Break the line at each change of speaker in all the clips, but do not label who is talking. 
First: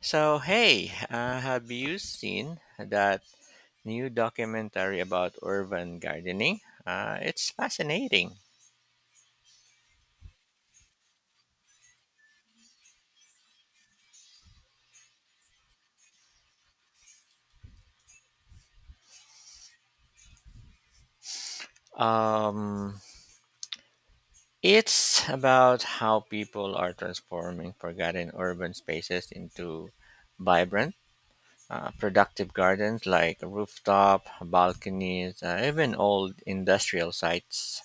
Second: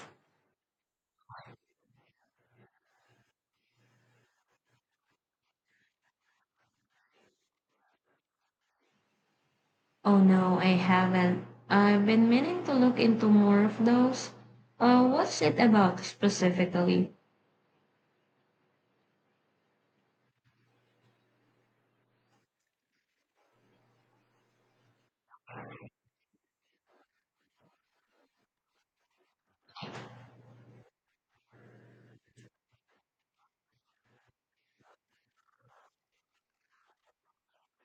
So, hey, have you seen that new documentary about urban gardening? It's fascinating.
Oh no, I haven't. I've been meaning to look into more of those. What's it about specifically?
Um, it's about how people are transforming forgotten urban spaces into vibrant, productive gardens like rooftop, balconies, even old industrial sites.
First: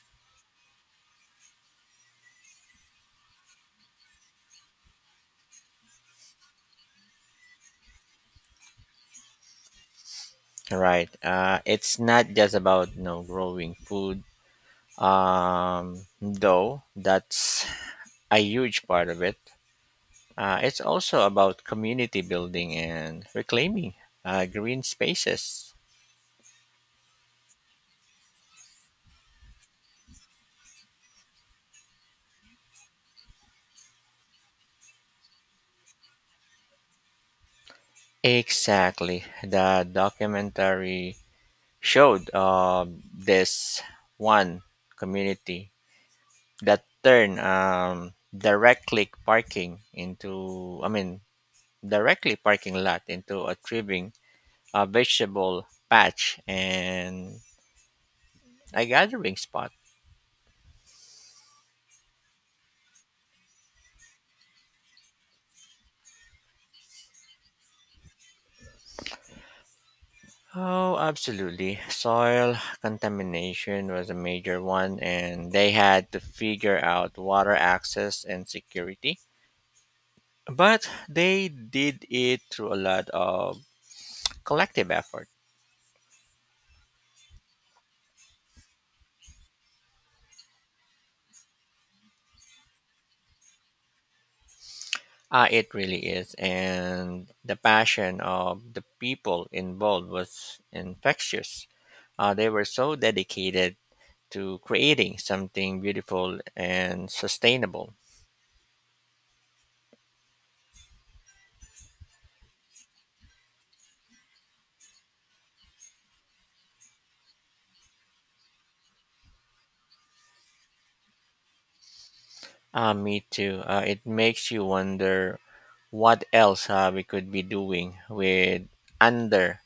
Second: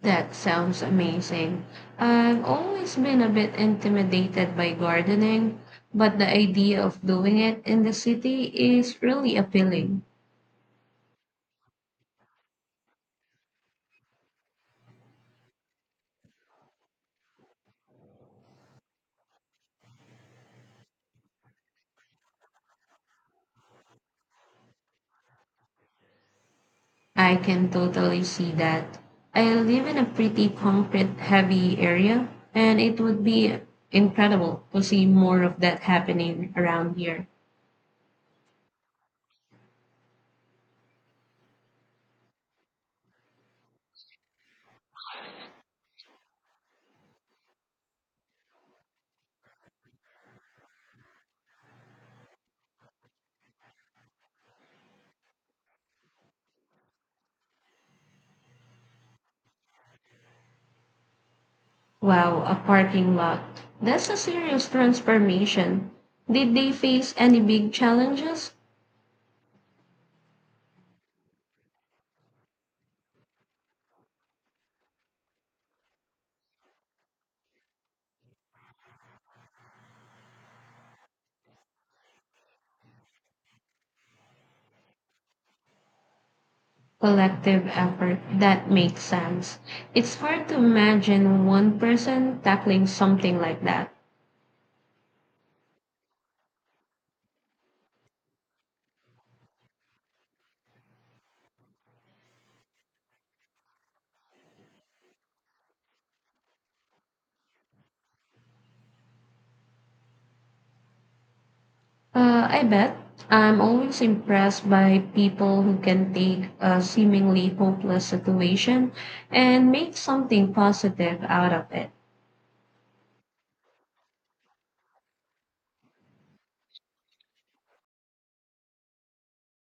That sounds amazing. I've always been a bit intimidated by gardening, but the idea of doing it in the city is really appealing.
Right. It's not just about growing food though that's a huge part of it. It's also about community building and reclaiming green spaces.
I can totally see that. I live in a pretty concrete heavy area, and it would be incredible to see more of that happening around here.
Exactly. The documentary showed this one community that turned directly parking lot into a thriving vegetable patch and a gathering spot.
Wow, a parking lot. That's a serious transformation. Did they face any big challenges?
Oh, absolutely. Soil contamination was a major one, and they had to figure out water access and security. But they did it through a lot of collective effort.
Collective effort. That makes sense. It's hard to imagine one person tackling something like that.
It really is. And the passion of the people involved was infectious. They were so dedicated to creating something beautiful and sustainable.
I bet. I'm always impressed by people who can take a seemingly hopeless situation and make something positive out of it.
Me too. It makes you wonder what else we could be doing with under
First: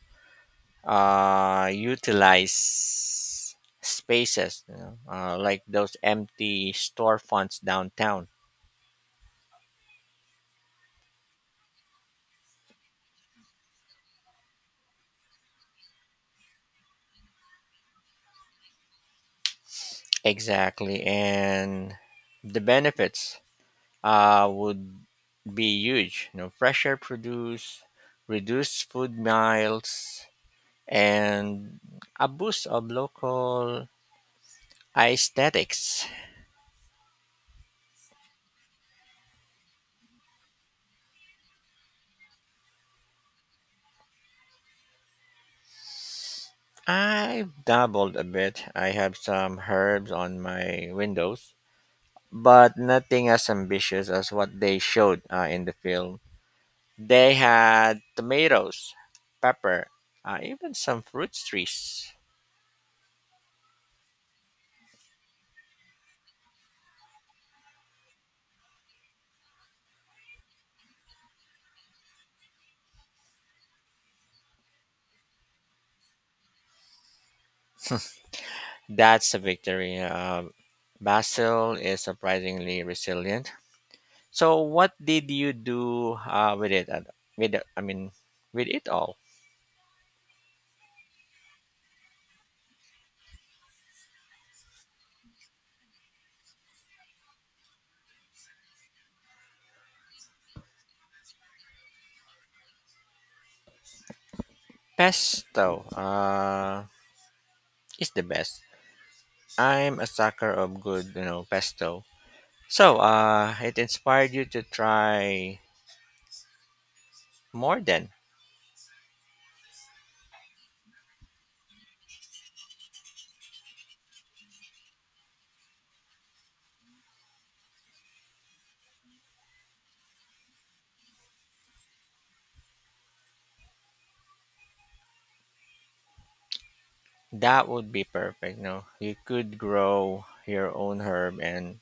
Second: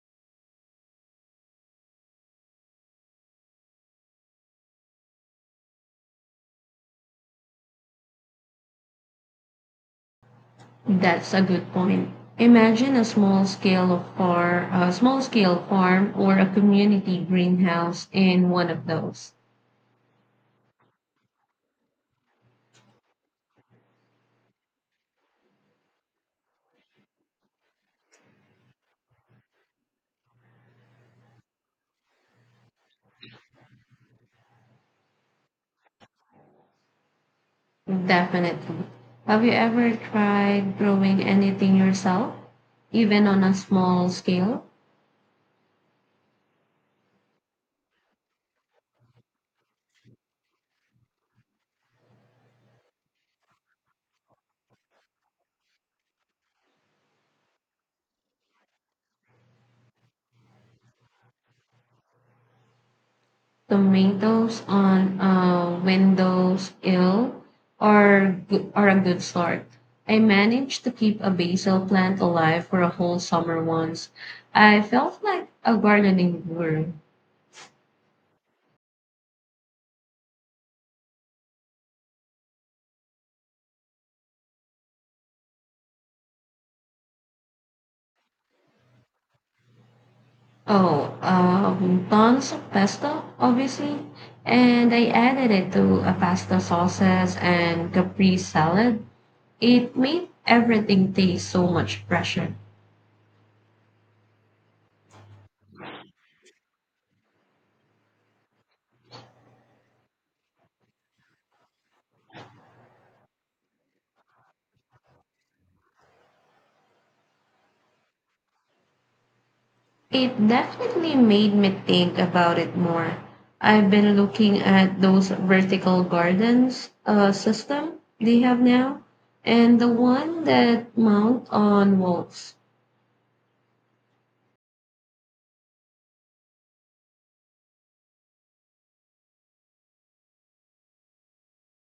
utilized spaces, you know, like those empty storefronts downtown.
That's a good point. Imagine a small scale farm or a community greenhouse in one of those.
Exactly, and the benefits would be huge. You know, fresher produce, reduced food miles, and a boost of local aesthetics.
Definitely. Have you ever tried growing anything yourself, even on a small scale?
I've dabbled a bit. I have some herbs on my windows, but nothing as ambitious as what they showed in the film. They had tomatoes, pepper, even some fruit trees.
Tomatoes on a windowsill are a good start. I managed to keep a basil plant alive for a whole summer once. I felt like a gardening guru.
That's a victory. Basil is surprisingly resilient. So, what did you do with it? With the- I mean, with it all?
Oh, Tons of pesto, obviously. And I added it to a pasta sauces and capri salad. It made everything taste so much fresher.
Pesto is the best. I'm a sucker of good, you know, pesto. So, it inspired you to try more then.
It definitely made me think about it more. I've been looking at those vertical gardens system they have now, and the one that mount on walls.
That would be perfect. No, you could grow your own herb and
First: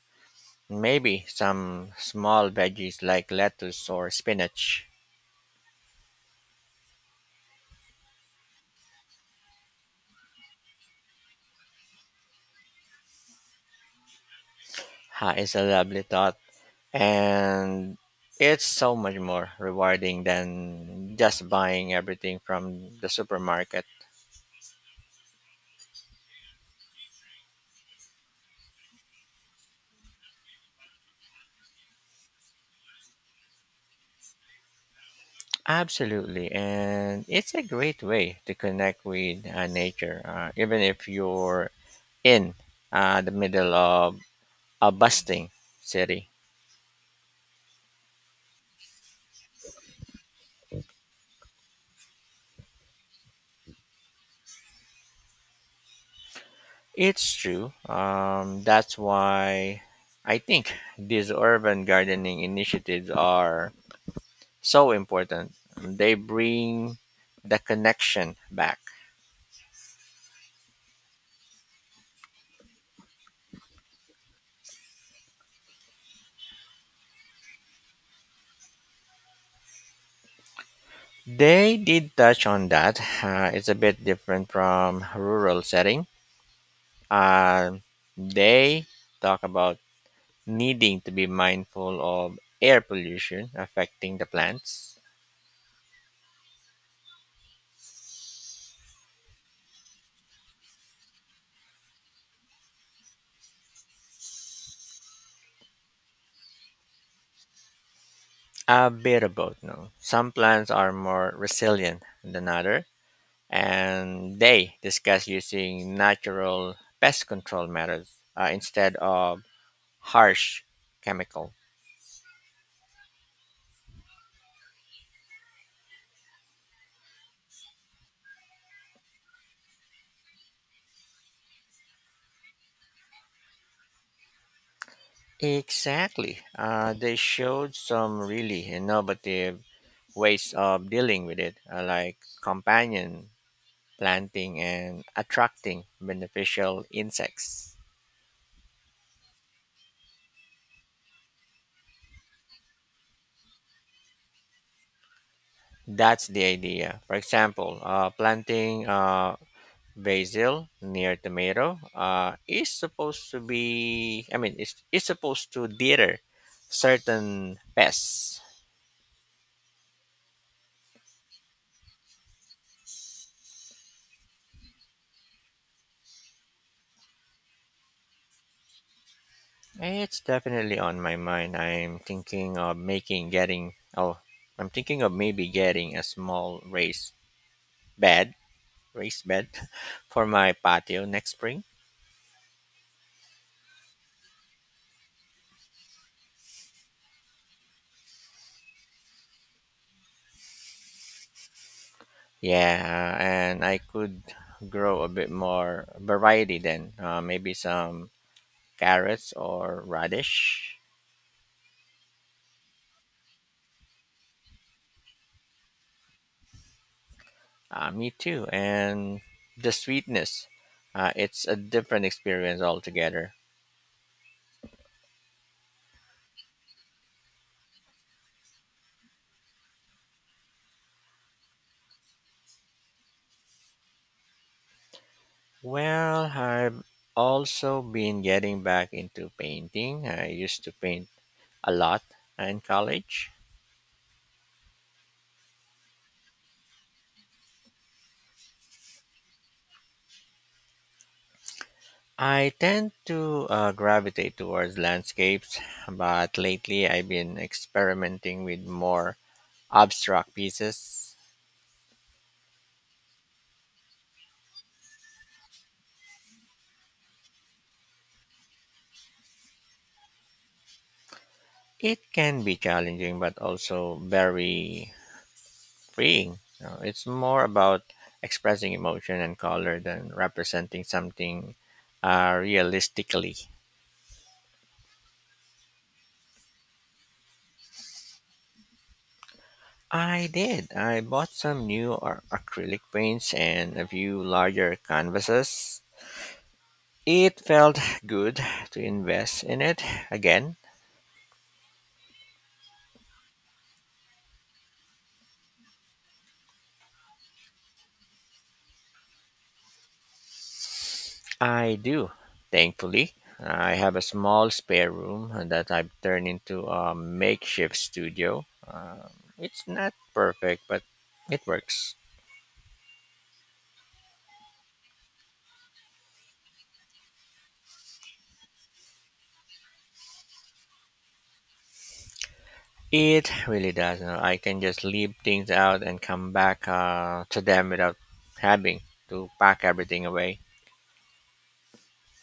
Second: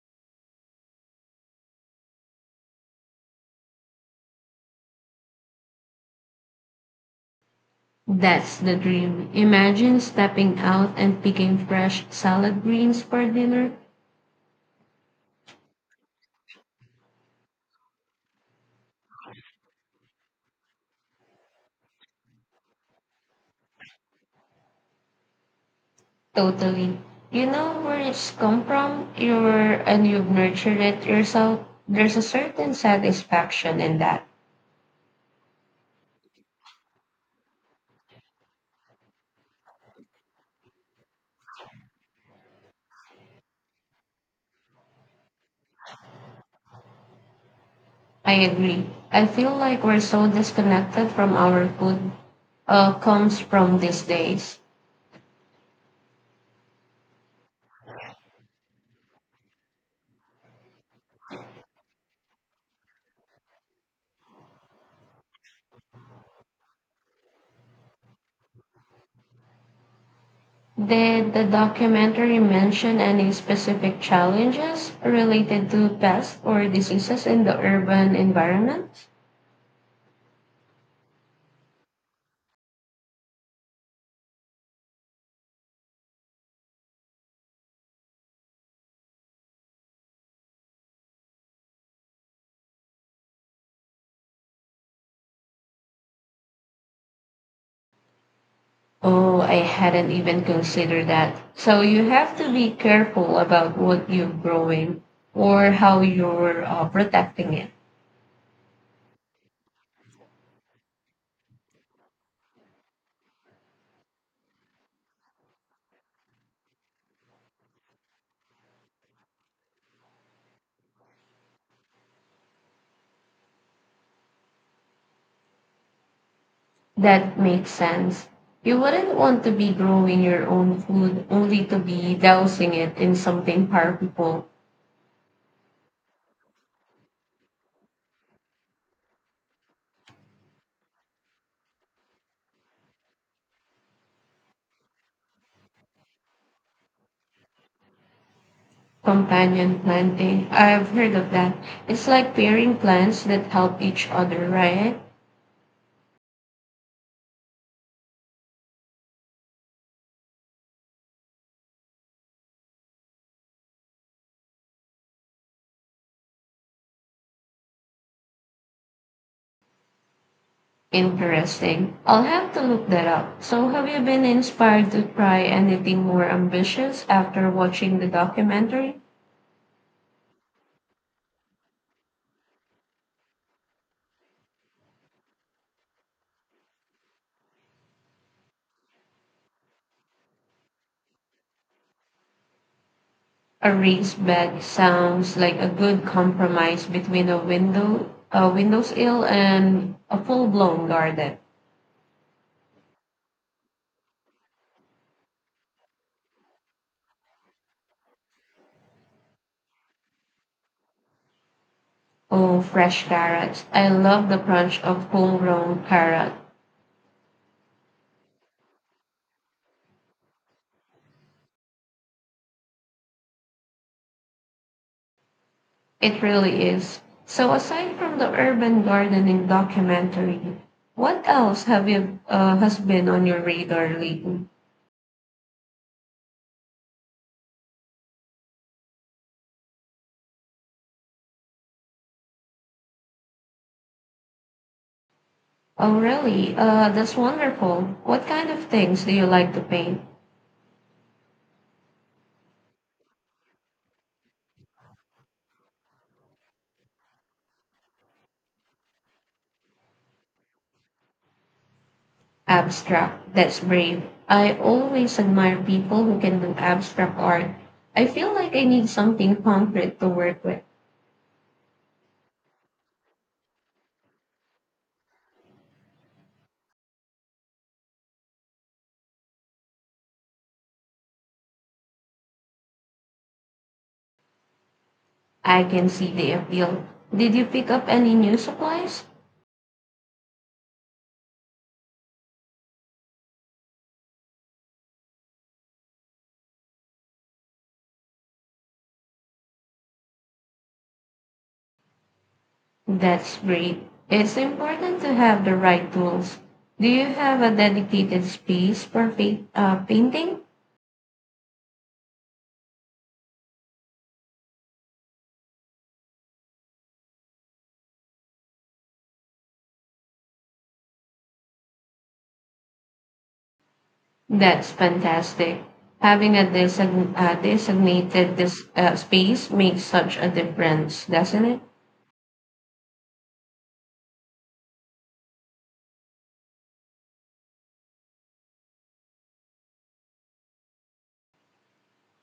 maybe some small veggies like lettuce or spinach.
That's the dream. Imagine stepping out and picking fresh salad greens for dinner.
Ha, it's a lovely thought, and it's so much more rewarding than just buying everything from the supermarket.
Totally. You know where it's come from? You're, and you've nurtured it yourself. There's a certain satisfaction in that.
Absolutely, and it's a great way to connect with nature, even if you're in the middle of a bustling city.
I agree. I feel like we're so disconnected from our food comes from these days.
It's true. That's why I think these urban gardening initiatives are so important. They bring the connection back.
Did the documentary mention any specific challenges related to pests or diseases in the urban environment?
They did touch on that. It's a bit different from rural setting. Uh, they talk about needing to be mindful of air pollution affecting the plants.
Oh, I hadn't even considered that. So you have to be careful about what you're growing or how you're protecting it.
A bit of both, no. Some plants are more resilient than other, and they discuss using natural pest control methods instead of harsh chemical.
That makes sense. You wouldn't want to be growing your own food only to be dousing it in something powerful.
Exactly. They showed some really innovative ways of dealing with it, like companion planting and attracting beneficial insects.
Companion planting. I've heard of that. It's like pairing plants that help each other, right?
That's the idea. For example, planting basil near tomato is supposed to be I mean it's supposed to deter certain pests.
Interesting. I'll have to look that up. So, have you been inspired to try anything more ambitious after watching the documentary?
It's definitely on my mind. I'm thinking of maybe getting a small bed raised bed for my patio next spring.
A raised bed sounds like a good compromise between a windowsill, and a full-blown garden.
Yeah, and I could grow a bit more variety then, maybe some carrots or radish.
Oh, fresh carrots! I love the crunch of homegrown carrot.
Me too. And the sweetness, it's a different experience altogether.
It really is. So, aside from the urban gardening documentary, what else have you has been on your radar lately?
Well, I've also been getting back into painting. I used to paint a lot in college.
Oh, really? That's wonderful. What kind of things do you like to paint?
I tend to gravitate towards landscapes, but lately I've been experimenting with more abstract pieces.
Abstract. That's brave. I always admire people who can do abstract art. I feel like I need something concrete to work with.
It can be challenging, but also very freeing. You know, it's more about expressing emotion and color than representing something realistically.
I can see the appeal. Did you pick up any new supplies?
I did. I bought some new acrylic paints and a few larger canvases. It felt good to invest in it again.
That's great. It's important to have the right tools. Do you have a dedicated space for painting?
I do, thankfully. I have a small spare room that I've turned into a makeshift studio. It's not perfect, but it works.
That's fantastic. Having a designated space makes such a difference, doesn't it?
It really does. You know, I can just leave things out and come back to them without having to pack everything away.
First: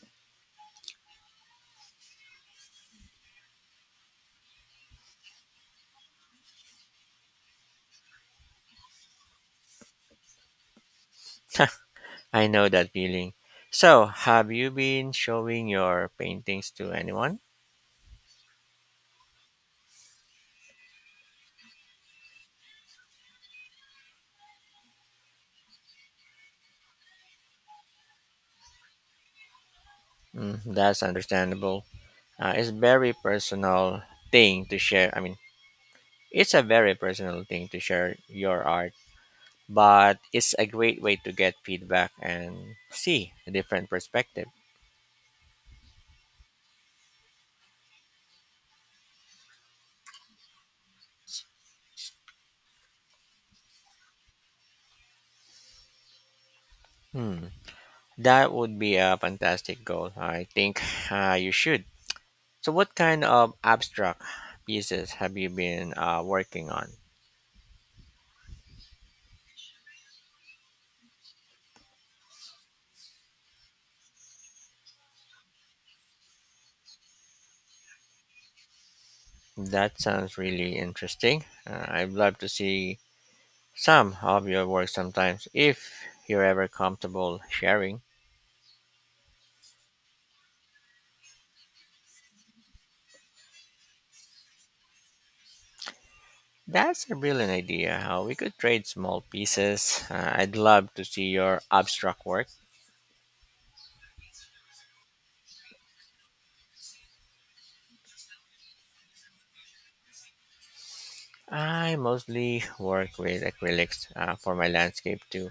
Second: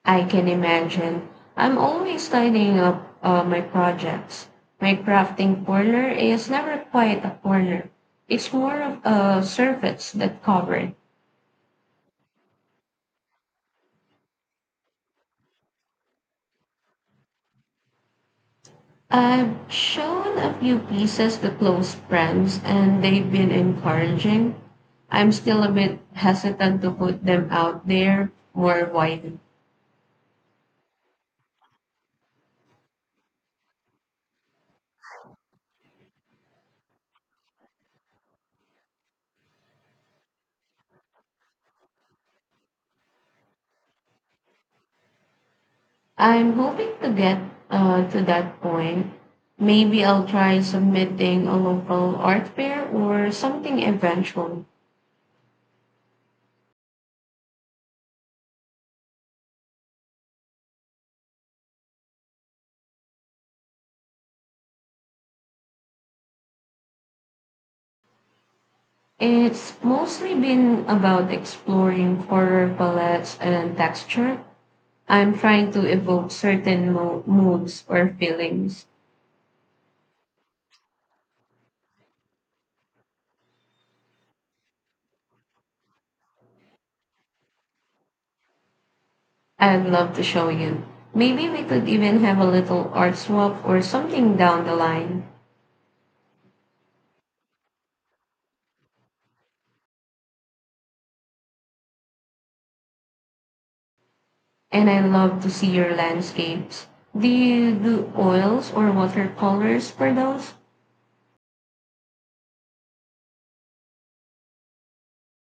I can imagine. I'm always tidying up my projects. My crafting corner is never quite a corner. It's more of a surface that covered.
I know that feeling. So, have you been showing your paintings to anyone?
I've shown a few pieces to close friends, and they've been encouraging. I'm still a bit hesitant to put them out there more widely.
Mm, that's understandable. It's very personal thing to share. I mean, It's a very personal thing to share your art, but it's a great way to get feedback and see a different perspective.
I'm hoping to get to that point. Maybe I'll try submitting a local art fair or something eventually.
Hmm. That would be a fantastic goal. I think you should. So, what kind of abstract pieces have you been working on?
It's mostly been about exploring color palettes and texture. I'm trying to evoke moods or feelings.
That sounds really interesting. I'd love to see some of your work sometimes if you're ever comfortable sharing.
I'd love to show you. Maybe we could even have a little art swap or something down the line.
That's a brilliant idea. How we could trade small pieces. I'd love to see your abstract work.
And I love to see your landscapes. Do you do oils or watercolors for those?
I mostly work with acrylics for my landscape too,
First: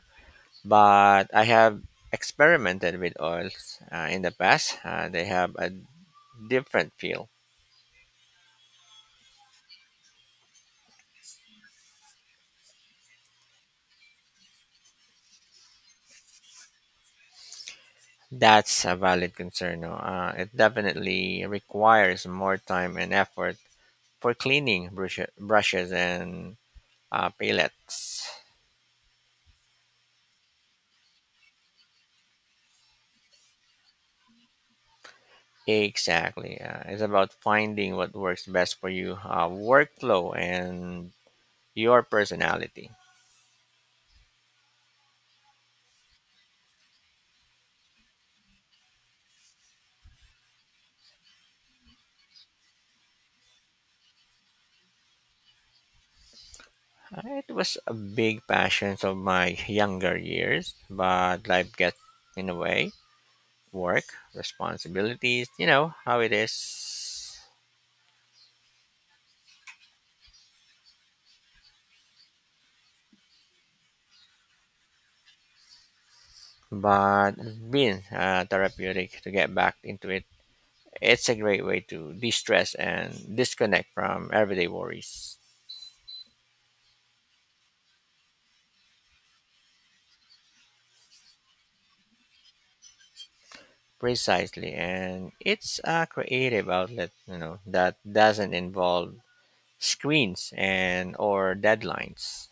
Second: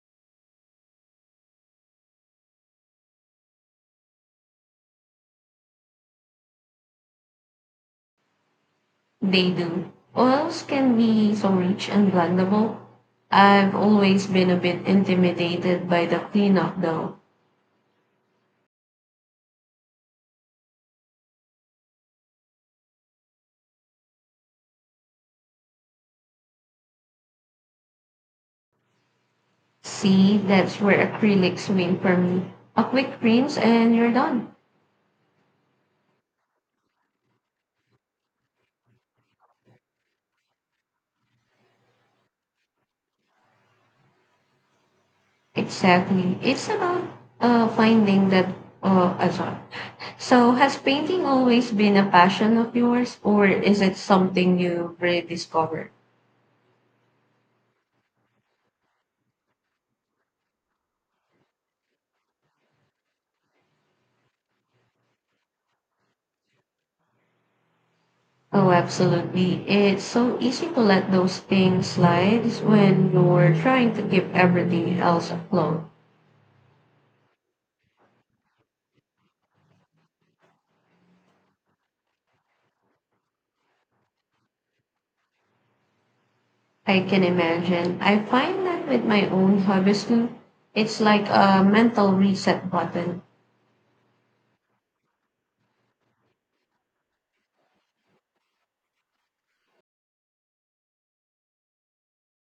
but I have experimented with oils in the past. They have a different feel.
They do. Oils can be so rich and blendable. I've always been a bit intimidated by the cleanup though.
That's a valid concern. No? It definitely requires more time and effort for cleaning brushes and palettes.
See, that's where acrylics win for me. A quick rinse and you're done.
Exactly. It's about finding what works best for you, workflow, and your personality.
Exactly. It's about finding that. I'm sorry. So, has painting always been a passion of yours, or is it something you rediscovered?
It was a big passion of my younger years, but life gets in the way. Work, responsibilities, you know how it is.
Oh, absolutely. It's so easy to let those things slide when you're trying to keep everything else afloat.
But it's been therapeutic to get back into it. It's a great way to de stress and disconnect from everyday worries.
I can imagine. I find that with my own hobbies too, it's like a mental reset button.
Precisely. And it's a creative outlet, you know, that doesn't involve screens and or deadlines.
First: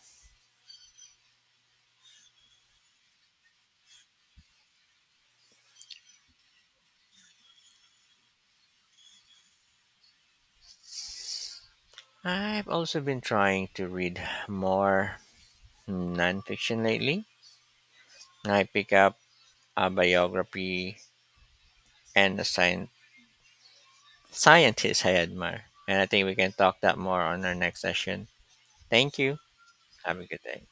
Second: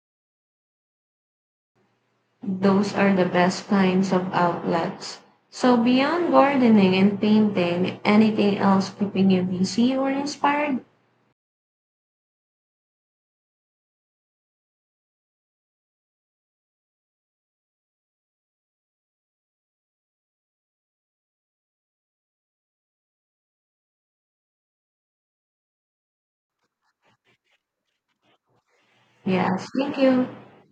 Those are the best kinds of outlets. So beyond gardening and painting, anything else keeping you busy or inspired?
I've also been trying to read more nonfiction lately. I pick up a biography and a science scientists I admire. And I think we can talk that more on our next session. Thank you.
Yes, thank
Have a
you.
good day.